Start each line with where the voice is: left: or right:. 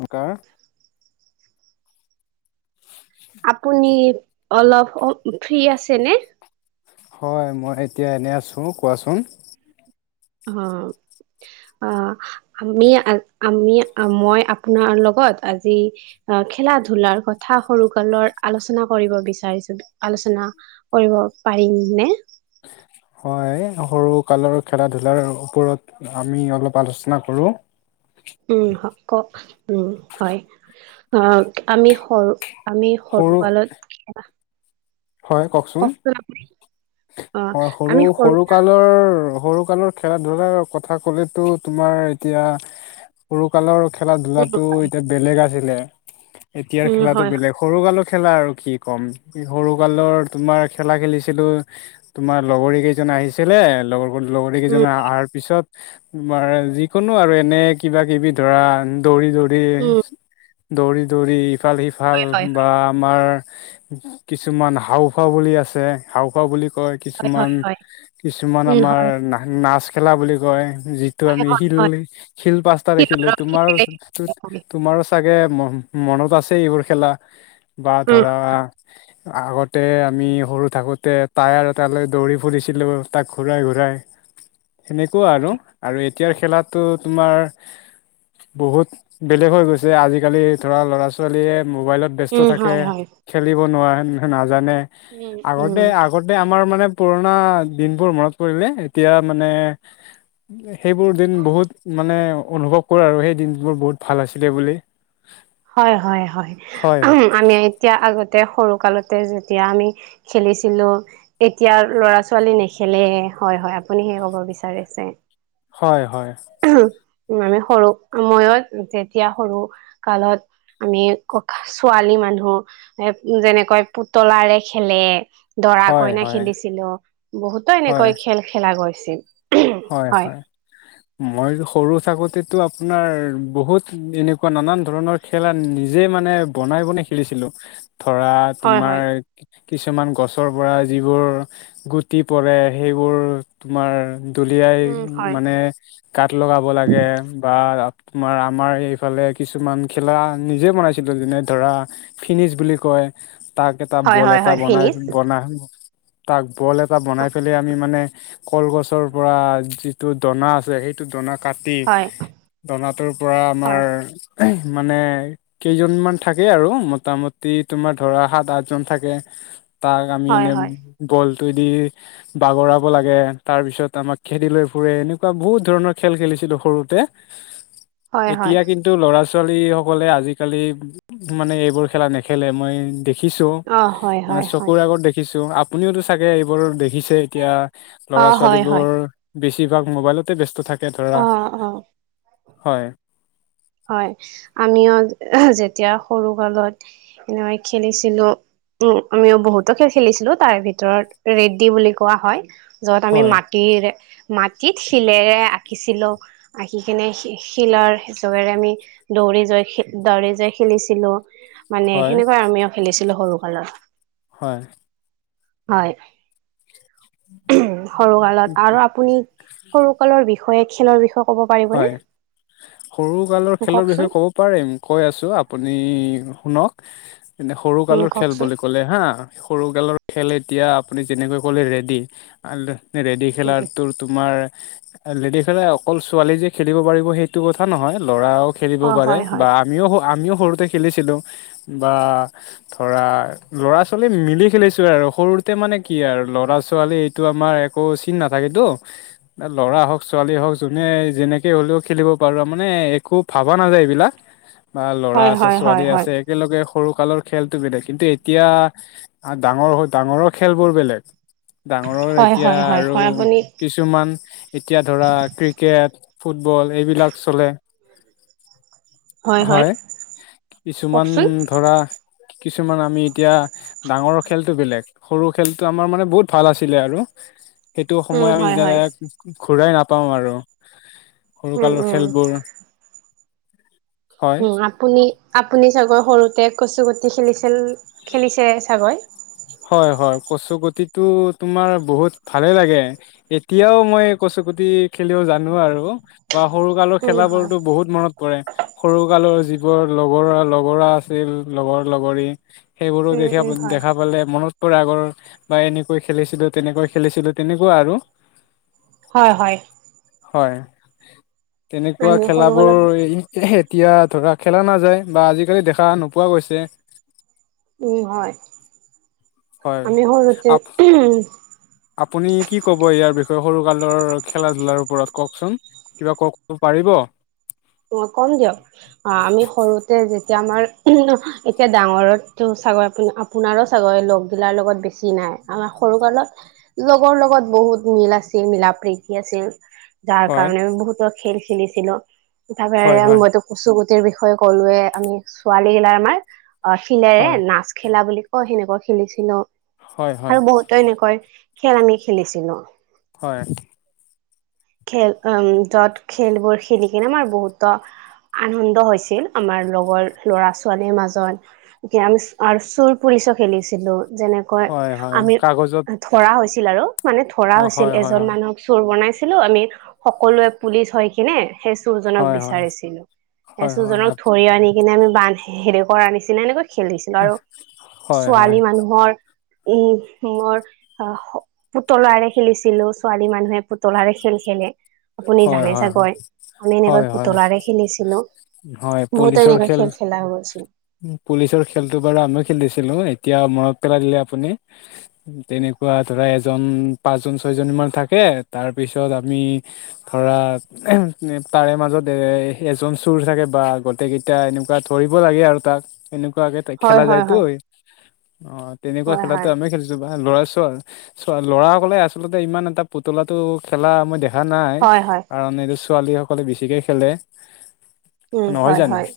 left: উম, কাৰ।
right: আপুনি অলপ অহ, ফ্ৰী আছে নে?
left: হয়। মই এতিয়া এনেই আছোঁ কোৱাচোন।
right: অহ। অহ, আমি আজি, আমি মই আপোনাৰ লগত আজি অহ, খেলা-ধুলাৰ কথা সৰু কালৰ আলোচনা কৰিব বিচাৰিছোঁ। আলোচনা কৰিব অহ, পাৰিম নে?
left: হয়্ সৰু কালৰ খেলা-ধূলাৰ ওপৰত আমি অলপ আলোচনা কৰোঁ।
right: উম কওঁ, ক উম হয়। অহ, আমি সৰু আমি
left: সৰু
right: সৰুকালত খেলা।
left: হয় কওকচোন
right: কওঁকচোন আপুনি? অ',
left: হয়।
right: আমি সৰু
left: সৰু-সৰু কালৰ সৰু কালৰ খেলা-ধূলাৰ কথা ক'লেতো তোমাৰ এতিয়া, সৰুকালৰ
right: উম,
left: খেলা-ধূলাটো এতিয়া বেলেগ আছিলে। এতিয়াৰ
right: উম,
left: খেলাতো
right: হয়, হয়,
left: বেলেগ, সৰু কালত খেলা আৰু কি ক'ম। সৰু কালৰ তোমাৰ খেলা খেলিছিলোঁ। তোমাৰ লগৰী কেইজন আহিছিলে, লগৰ লগৰী
right: উম,
left: কেইজন অহাৰ পিছত তোমাৰ যিকোনো আৰু এনেই কিবা-কিবি ধৰা দৌৰি-দৌৰি
right: উম,
left: দৌৰি-দৌৰি ইফাল-সিফাল
right: হয়,
left: বা আমাৰ কিছুমান হাওঁফাওঁ বুলি আছে, হাওঁফাওঁ বুলি কয়
right: হয়,
left: কিছুমান,
right: হয়, হয়,
left: কিছুমান
right: উম,
left: আমাৰ
right: হয়,
left: না-নাচ খেলা বুলি কয়। যিটো
right: হয়,
left: আমি শিল,
right: হয়,
left: শিল পাঁচটা দেখিলোঁ তোমাৰ
right: হয়,
left: তোমাৰো চাগে মনত আছে এইবোৰ খেলা বা
right: উম,
left: ধৰা আগতে আমি সৰু থাকোতে। টায়াৰ এটালৈ দৌৰি ফুৰিছিলোঁ তাক ঘূৰাই ঘূৰাই। সেনেকুৱা আৰু। আৰু এতিয়াৰ খেলাটো তোমাৰ বহুত বেলেগ হৈ গৈছে, আজিকালি ধৰা ল'ৰা-ছোৱালীয়ে মোবাইলত ব্যস্ত
right: উম,
left: থাকে,
right: হয়, হয়।
left: খেলিব নোৱাৰে, নাজানে
right: উম উম
left: আগতে আগতে আমাৰ মানে পুৰণা দিনবোৰ মনত পৰিলে এতিয়া মানে সেইবোৰ দিন বহুত মানে অনুভৱ কৰোঁ আৰু সেই দিনবোৰ বহুত ভাল আছিলে বুলি।
right: হয়, হয়, হয়। আমি এতিয়া আগতে সৰু কালত যেতিয়া আমি খেলিছিলো তেতিয়া ল'ৰা ছোৱালী নেখেলে হয় হয় আপুনি। [unintelligible] হ'ব বিচাৰিছে।
left: হয় হয়।
right: উম আমি সৰু সময়ত যেতিয়া সৰু কালত আমি ক ছোৱালী। মানুহ এ যেনেকৈ পুতলাৰে খেলে। দৰা
left: হয়
right: কইনা
left: হয়
right: খেলিছিলো বহুতো
left: হয়
right: এনেকৈ খেল খেলা গৈছিল।
left: হয় হয় উম। মই সৰু থাকোঁতেটো আপোনাৰ বহুত এনেকুৱা নানান ধৰণৰ খেলা নিজে মানে। বনাই বনাই খেলিছিলো ধৰা
right: হয়
left: তোমাৰ।
right: হয়
left: কিছুমান গছৰ পৰা যিবোৰ গুটি পৰে সেইবোৰ তোমাৰ। দলিয়াই
right: উম হয়
left: মানে গাত লগাব লাগে বা। [unintelligible] তোমাৰ আমাৰ এইফালে কিছুমান খেলা নিজে বনাইছিলোঁ যেনে ধৰা ফিনিছ বুলি কয়। তাক এটা
right: হয়
left: বল
right: হয়
left: এটা
right: হয়
left: বনাই,
right: ফিনিছ
left: বনা তাক বল এটা বনাই
right: হয়
left: পেলে আমি মানে। কলগছৰ পৰা যিটো দনা আছে সেইটো দনাত। কাটি
right: হয়
left: দনাটোৰ পৰা আমাৰ।
right: হয়
left: মানে কেইজনমান থাকে আৰু মোটামুটি তোমাৰ ধৰা সাত আঠজন থাকে। তাক আমি
right: হয়
left: এনে
right: হয়।
left: বলটো দি বাগৰাব লাগে তাৰ পিছত। [unintelligible] আমাক খেদি লৈ ফুৰে এনেকুৱা বহুত ধৰণৰ খেল খেলিছিলো সৰুতে।
right: হয় হয়
left: এতিয়া কিন্তু ল'ৰা। ছোৱালী সকলে আজিকালি মানে এইবোৰ খেলা নেখেলে মই। দেখিছোঁ
right: অ হয়
left: মানে
right: হয় হয়
left: চকুৰ আগত দেখিছোঁ আপুনিওটো চাগে এইবোৰ দে খিছে এতিয়া
right: অ
left: ল'ৰা ছোৱালী
right: হয় হয়
left: বোৰ বেছিভাগ মোবাইলতে বস্ত। থাকে ধৰা
right: অ অ
left: হয়।
right: হয় আমিও যেতিয়া সৰু কালত এনেকৈ খেলিছিলো। উম আমিও বহুতো খেল খেলিছিলো তাৰে ভিতৰত ৰেড্ডী বুলি কোৱা হয়। য'ত আমি
left: হয়
right: মাটিৰে। মাটিত শিলেৰে আঁকিছিলো আঁকি কিনে শি-শিলৰ। [unintelligible] আমি দৌৰি যাই [unintelligible] দৌৰি যাই খেলিছিলো মানে
left: হয়
right: সেনেকুৱা আমিও খেলিছিলো। [unintelligible] সৰু কালৰ।
left: হয়।
right: হয় সৰু কালত আৰু আপুনি। সৰু কালৰ বিষয়ে খেলৰ বিষয়ে ক'ব
left: হয়
right: পাৰিবনে।
left: সৰু কালৰ খেলৰ
right: কওকচোন
left: বিষয়ে ক'ব পাৰিম কৈ আছোঁ আপুনি শুনক। এনে সৰু
right: উম
left: কালৰ খেল
right: কওকচোন
left: বুলি ক'লে হা। সৰুকালৰ খেল এতিয়া আপুনি যেনেকৈ ক'লে ৰেডি। [unintelligible] ৰেডি খেলাত তু-তোমাৰ ৰেডি খেলা অকল। [unintelligible] ছোৱালী যে খেলিব পাৰিব সেইটো কথা নহয় ল'ৰাও খেলিব
right: অ
left: পাৰে
right: হয়
left: বা
right: হয়
left: আমিও, আমিও। সৰুতে খেলিছিলো বা ধৰা ল'ৰা-ছোৱালী মিলি খেলিছোঁ আৰু সৰু। তে মানে কি আৰু ল'ৰা-ছোৱালী এইটো আমাৰ একো চিন নাথাকেতো ল'ৰা হওঁক ছোৱালী হওঁক যো মানে যেনেকে হ'লেও খেলিব পাৰোঁ মানে একো ভাবা নাযায় এইবিলাক। বা ল'ৰা
right: হয়
left: আছে
right: হয়
left: ছোৱালী
right: হয় হয়
left: আছে একেলগে। সৰু কালৰ খেলটো বেলেগ কিন্তু এতিয়া ডাঙৰ হৈ ডাঙৰৰ খেলবোৰ বেলেগ। ডাঙৰৰ
right: হয়
left: এতিয়া
right: হয় হয়
left: আৰু
right: হয় আপুনি
left: কিছুমান এতিয়া ধৰা। ক্ৰিকেট ফুটবল সেইবিলাক চলে। হয় কিছুমান
right: কওকচোন
left: ধৰা। কিছুমান আমি এতিয়া ডাঙৰৰ খেলটো বেলেগ সৰু খেলটো আমাৰ মানে বহুত ভাল আছিলে আৰু।
right: [inaudible]
left: সেইটো
right: উম
left: সময় আমি
right: হয়
left: যেনে
right: হয়
left: ঘূৰাই নাপাওঁ আৰু।
right: উম
left: সৰুকালৰ
right: উম
left: খেলবোৰ। হয়
right: উম আপুনি, আপুনি চাগৈ সৰুতে। কচু গুটি খেলিছে খেলিছে চাগে
left: হয় হয় কচু গুটি তোমাৰ বহুত ভালে লাগে এতিয়াও মই কচু গুটি খেলিব জানো আৰু বা সৰু কালৰ
right: উম
left: খেলা
right: হয়
left: বোৰতো বহুত মনত সৰু কালৰ যিবোৰ লগ লগৰা আছিল লগৰ লগৰী সেইবোৰো
right: উম
left: দেখি
right: উম
left: দে
right: হয়
left: দেখা পালে মনত পৰে আগৰ বা এনেকৈ খেলিছিলো তেনেকৈ খেলিছিলো তেনেকুৱা আৰু
right: হয়, হয়।
left: হয় তেনেকুৱা
right: আমি সৰু কালত
left: খেলাবোৰ এতিয়া ধৰা খেলা নাযায় বা আজিকালি দেখা নোপোৱা গৈছে
right: উম হয়, আমি সৰুতে
left: হয়
right: উ
left: আপুনি কি কব ইয়াৰ বিষয়ে সৰু কালৰ খেলা ধূলাৰ ওপৰত কওকচোন। কিবা ক পাৰিব।
right: অ', কম দিয়ক অ', আমি সৰুতে যে এতিয়া আমাৰ এতিয়া ডাঙৰতো ছাগৈ আপ আপোনাৰো ছাগৈ লগগিলাৰ লগত বেছি নাই আমাৰ সৰু কালত লগৰ লগত বহুত মিল আছিল মিলা প্ৰিতি আছিল যাৰ
left: হয়,
right: কাৰণে বহুতো খেল খেলিছিলো তাৰ
left: হয়,
right: পৰা
left: হয়,
right: মতো কচু বিষয়ে ক'লোয়ে আমি ছোৱালী গিলাৰ আমাৰ অ', শিলেৰে
left: হয়,
right: নাচ খেলা বুলি অ', সেনেকৈ খেলিছিলো
left: হয়, হয়,
right: আৰু বহুতো এনেকৈ খেল আমি খেলিছিলো।
left: হয়।
right: খেল উম য'ত খেলবোৰ খেলি কিনে আমাৰ বহুতো আনন্দ হৈছিল আমাৰ লগৰ ল'ৰা ছোৱালীৰ মাজত এতিয়া আমি আৰু চুৰ পুলিচ খেলিছিলো যেনেকৈ
left: হয়, হয়,
right: আমি
left: কাগজত
right: ধৰা হৈছিল আৰু মানে ধৰা
left: অ',
right: হৈছিল
left: হয়, হয়,
right: এজন
left: হয়,
right: মানুহক চোৰ বনাইছিলো আমি সকলোৱে পুলিচ হয় কিনে সেইজনক
left: হয়, হয়,
right: বিচাৰিছিলো
left: হয়, হয়,
right: সেইচুৰজনক ধৰি আনি কিনে আমি বান্ধ হেৰি কৰা আ নিছিলিনা এনেকৈ খেলিছিলো আৰু
left: হয়, হয়, হয়,
right: ছোৱালী মানুহৰ এই শিংৰ অ', পুতলাৰে খেলিছিলো ছোৱালী মানুহে পু পুতলাৰে খেল খেলে আপুনি জানে
left: হয়, হয়।
right: চাগৈ আমি এনেকৈ
left: হয়, হয়,
right: পুতলাৰে খেলিছিলোঁ।
left: হয়,
right: বহত
left: পুলিচৰ
right: এনেক খেল খেলা হৈছিল।
left: পুলিচৰ খেলতটো বাৰু আমিও খেলিছিলো এতিয়া মনত পেলাই দিলে আপুনি তেনেক ধৰা এজন পাঁচজন ছয়জনীমান থাকে তাৰপিছত আমি ধৰা তাৰে মাজত এ এজন চুৰ থাকে বা গোটেই কেইটা এনেকুৱা ধৰিব লাগে আৰু তাক এনেকুৱাকে
right: হয়
left: খেলা
right: হয়
left: যায়তো
right: হয়
left: অ', তেনেকুৱা
right: হয়
left: খেলাতো
right: হয়
left: আমি খেলিছো বা ল'ৰা চ ল'ৰা সকলে আচলতে ইমান এটা পুতলা টো খেলা মই দেখা দেখা নাই
right: হয় হয়
left: কাৰণ এইটো ছোৱালীসকলে বেছিকৈ খেলে
right: উম,
left: নহয়
right: হয়,
left: জানো
right: হয়,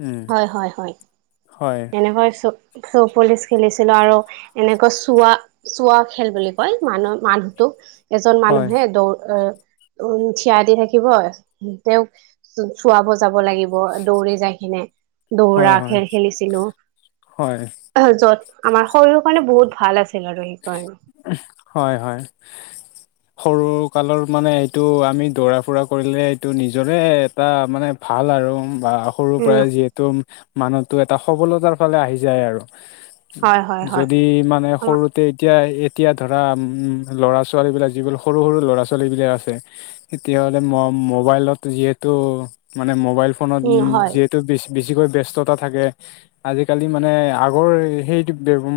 left: উম
right: হয়, হয়, হয়
left: হয়
right: এনেকৈ চব পুলিচ খেলিছিলো আৰু এনেকা চোৱা চোৱা খেল বুলি কয় মানুহ মানুহটোক এজন
left: হয়
right: মানুহে দৌ উ থিয়া দি থাকিব তেওঁক চুৱাব যাব লাগিব দৌৰি যাই কিনে দৌৰা
left: হয় হয়
right: খেল খেলিছিলো
left: হয়
right: য'ত আমাৰ শৰীৰৰ কাৰণে বহুত ভাল আছিল আৰু সেইকাৰণে
left: হয়, হয়। সৰু কালৰ মানে এইটো আমি দৌৰা ফুৰা কৰিলে এইটো নিজৰে এটা মানে ভাল আৰু বা সৰুৰ
right: উম
left: পৰাই যিহেতু মানুহতো এটা সবলতাৰ ফালে আহি যায় আৰু
right: হয় হয় হয়
left: যদি মানে সৰু এয়া এতিয়া ধৰা উম ল'ৰা ছোৱালী বিলাক যিবোৰ সৰু সৰু ল'ৰা ছোৱালী বিলাক আছে এতিয়া মোবাইলত যিহেতু মানে মবাইল ফোনত উ
right: উম হয়
left: যিহেতু বেছি বেছিকৈ ব্যস্ততা থাকে আজিকালি মানে আগৰ সেইটো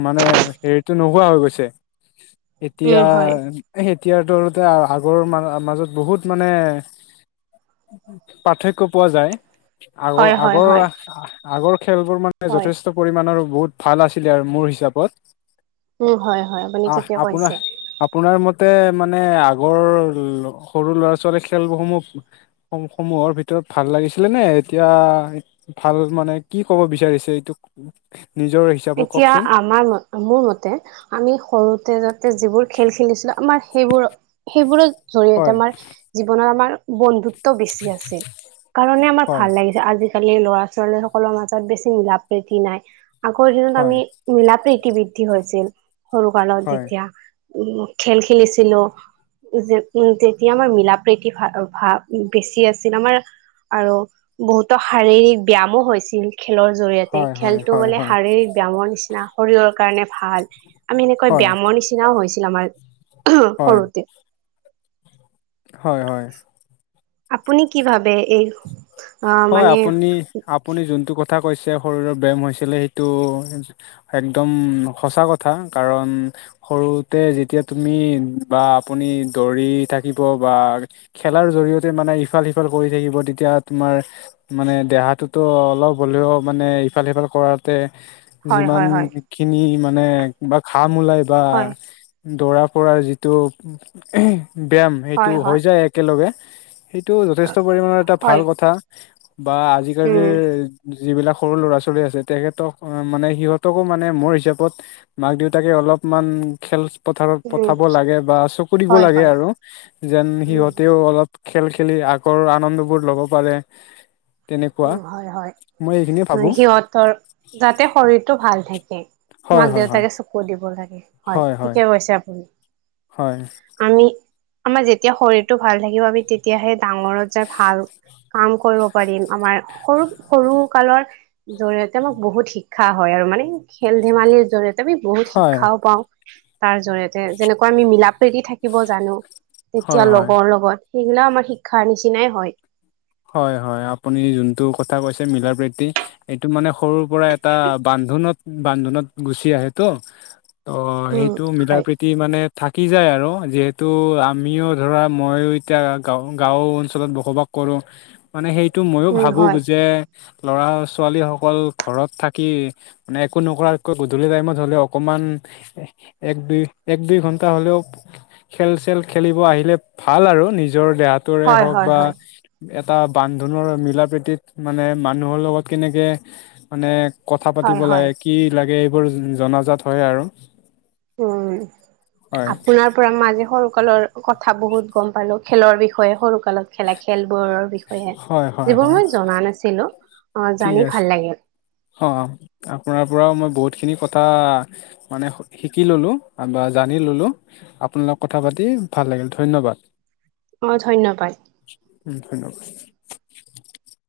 left: মানে হেৰিতটো নহো পোৱা হৈ গৈছে এতিয়া
right: উম হয়
left: এতিয়াৰ তলতে আগৰ মাজত বহুত মানে পাৰ্থক্য পোৱা যায়। আগৰ
right: হয় হয়
left: আগৰ
right: হয়
left: আগৰ খেলবোৰ মানে
right: হয়
left: যথেষ্ট পৰিমানণৰ। বহুত ভাল আছিলে আৰু মোৰ হিচাপত।
right: উম হয় হয় আপুনি
left: আহ
right: ঠিকে
left: আপোনাৰ
right: কৈছে
left: আপোনাৰ মতে তে মানে আগৰ সৰু ল'ৰা ছোৱালী খেলসমূহ সমূহৰ ভিতৰত। ভাল লাগিছিলে নে এতিয়া ভাল মানে কি ক'ব বিচাৰিছে এইটো। নিজৰ হিচাপত
right: এতিয়া
left: কওকচোন
right: আমাৰ ম মোৰ মতে আমি সৰুতে যাতে যিবোৰ খেল খেলিছিলো। আমাৰ সেইবোৰ সেইবোৰৰ জৰিয়তে
left: হয়
right: আমাৰ জীৱনৰত আমাৰ বন্ধুত্ব বেছি আছে, কাৰণে আমাৰ
left: হয়
right: ভাল লাগিছে আজিকালি। ল'ৰা ছোৱালী সকলৰ মাজত বেছি মিলা প্ৰীতি নাই আগৰ দিনত আমি
left: হয়
right: মিলা প্ৰীতি বৃদ্ধি হৈছিল সৰু কালত
left: হয়
right: যেতিয়া উ খেল খেলিছিলো। যে উ যেতিয়া আমাৰ মিলা প্ৰীতি ভাব বেছি আছিল আমাৰ। আৰু বহুতো শাৰীৰিক ব্যায়াম হৈছিল খেলৰ জৰিয়তে
left: হয় হয়
right: খেলতো
left: হয় হয়
right: বোলে। ব ব্যায়ামৰ নিচিনা শৰীৰৰ কাৰণে ভাল। আমি এনেকৈ
left: হয় হয়
right: ব্যায়ামৰ নিচিনাও হৈছিল আমাৰ। সৰুতে।
left: হয়, হয়।
right: আপুনি কি ভাবে এই। অ
left: হয়,
right: মানে
left: আপুনি আপুনি যোনটো কথা কথা কৈছে শৰীৰৰ ব্যায়াম হৈছিলে সেইটো একদম সঁচা কথা কাৰণ। সৰুতে যেতিয়া তুমি বা আপুনি দৌৰি থাকিব বা খেলাৰ জৰিয়তে মানে ইফাল সিফাল কৰি থাকিব তেতিয়া তোমাৰ। মানে দেহাতোতো অলপ হ'লেও মানে ইফাল সিফাল কৰাতে।
right: হয়
left: যিমান
right: হয় হয়
left: খিনি মানে বা ঘাম ওলায় বা
right: হয়
left: দৌৰা কৰাৰ যিটো ব্যায়াম সেইটো
right: হয়
left: হৈ
right: হয়
left: যায় একেলগে। সেইটো যথেষ্ট পৰিমাণৰ এটা
right: হয়
left: ভাল কথা। বা আজিকালি।
right: উম
left: যিবিলাক সৰু ল'ৰা ছোৱালী আছে তেখেতক মানে সিহঁতকো মানে মোৰ হিচাপত মাক দেউতাকে অলপ। মান খেলচ। পথাৰত
right: উম
left: পঠাব লাগে বা চকু দিব
right: হয়
left: লাগে
right: হয়
left: আৰু যেন
right: উম
left: সিহঁতেও
right: হয়
left: অলপ। খেল খেলি আগৰ আনন্দ বোৰ ল'ব পাৰে। তেনেকুৱা
right: উম, হয়, হয়।
left: মই এইখিনিয়ে ভাবো
right: সিহঁতৰ যাতে শৰীৰতটো ভাল থাকে
left: হয়
right: তোমাক
left: হয় হয়
right: দেউতাকে চকু দিব লাগে। হয় ঠিকে কৈছে আপুনি।
left: হয়।
right: আমি আমাৰ যেতিয়া শৰীৰটো ভাল থাকিব। আমি তেতিয়াহে ডাঙৰত যাই ভাল কাম কৰিব পাৰিম। আমাৰ সৰু সৰু। কালৰ জৰিয়তে মোক বহুত শিক্ষা হয় আৰু মানে খেল ধেমালিৰ জৰিয়তে। আমি বহুত
left: হয়
right: শিক্ষাও পাওঁ তাৰ জৰিয়তে যেনেকুৱা আমি মিলা প্ৰীতি থাকিব জানো।
left: হয়
right: তেতিয়া
left: হয়
right: লগৰ লগত সেইগিলা আমাৰ শিক্ষাৰ নিচিনাই হয়।
left: হয়, হয়, আপুনি যোনটো কথা কৈছে, মিল প্ৰীতি এইটো মানে সৰুৰ পৰা এটা বান বান্ধোনত বান্ধোনত গুচি আহটো
right: উম
left: সেইটো মিল
right: হয়
left: প্ৰীতি মানে থাক কি যায় আৰু যিহেতু আমিও ধৰা মইয়ো এতিয়া গাঁ গাঁও অঞ্চলত বসবাস কৰোঁ। মানে সেইটো ময়ো
right: উম
left: ভাবো
right: হয়
left: যে। ল'ৰা ছোৱালীসকল ঘৰত থাকি মানে একো নকৰাককৈ গধূলি টাইমত হ'লে অকণমান। এক দুই এক দুই ঘন্টা হ'লেও খেল চেল খেলিব আহিলে ভাল আৰু নিজৰ। নিজৰ দেহাটোৰে
right: হয়
left: হওঁক
right: হয়
left: বা।
right: হয়
left: এটা বান্ধোনৰ মিলা প্ৰীতিত মানে মানুহৰ লগত কেনেকৈ মানে। কথা
right: হয়
left: পাতিব
right: হয়
left: লাগে, কি লাগে এইবোৰ জনাজাত হয়, আৰু
right: উম,
left: হয়
right: আপোনাৰ পৰা মই সন সকলৰ কথা বহুত গ'ম পালো খেলৰ বিষয়ে সৰু কালত। খেলা খেল বোৰৰ বিষয়ে,
left: হয় হয়
right: যিবোৰ
left: হয়
right: মই জনা নাছিলো। অ
left: ঠিক
right: জানি
left: আছে,
right: ভাল লাগিল
left: অ' আপোনাৰ পৰাও মই বহুতখিনি কথা, মানে শিকি ল'লোঁ বা জানি ল'লোঁ আপোনালোকত কথা পাতি দেই ভাল লাগিল, ধন্যবাদ।
right: অ' ধন্যবাদ।
left: উম ধন্যবাদ।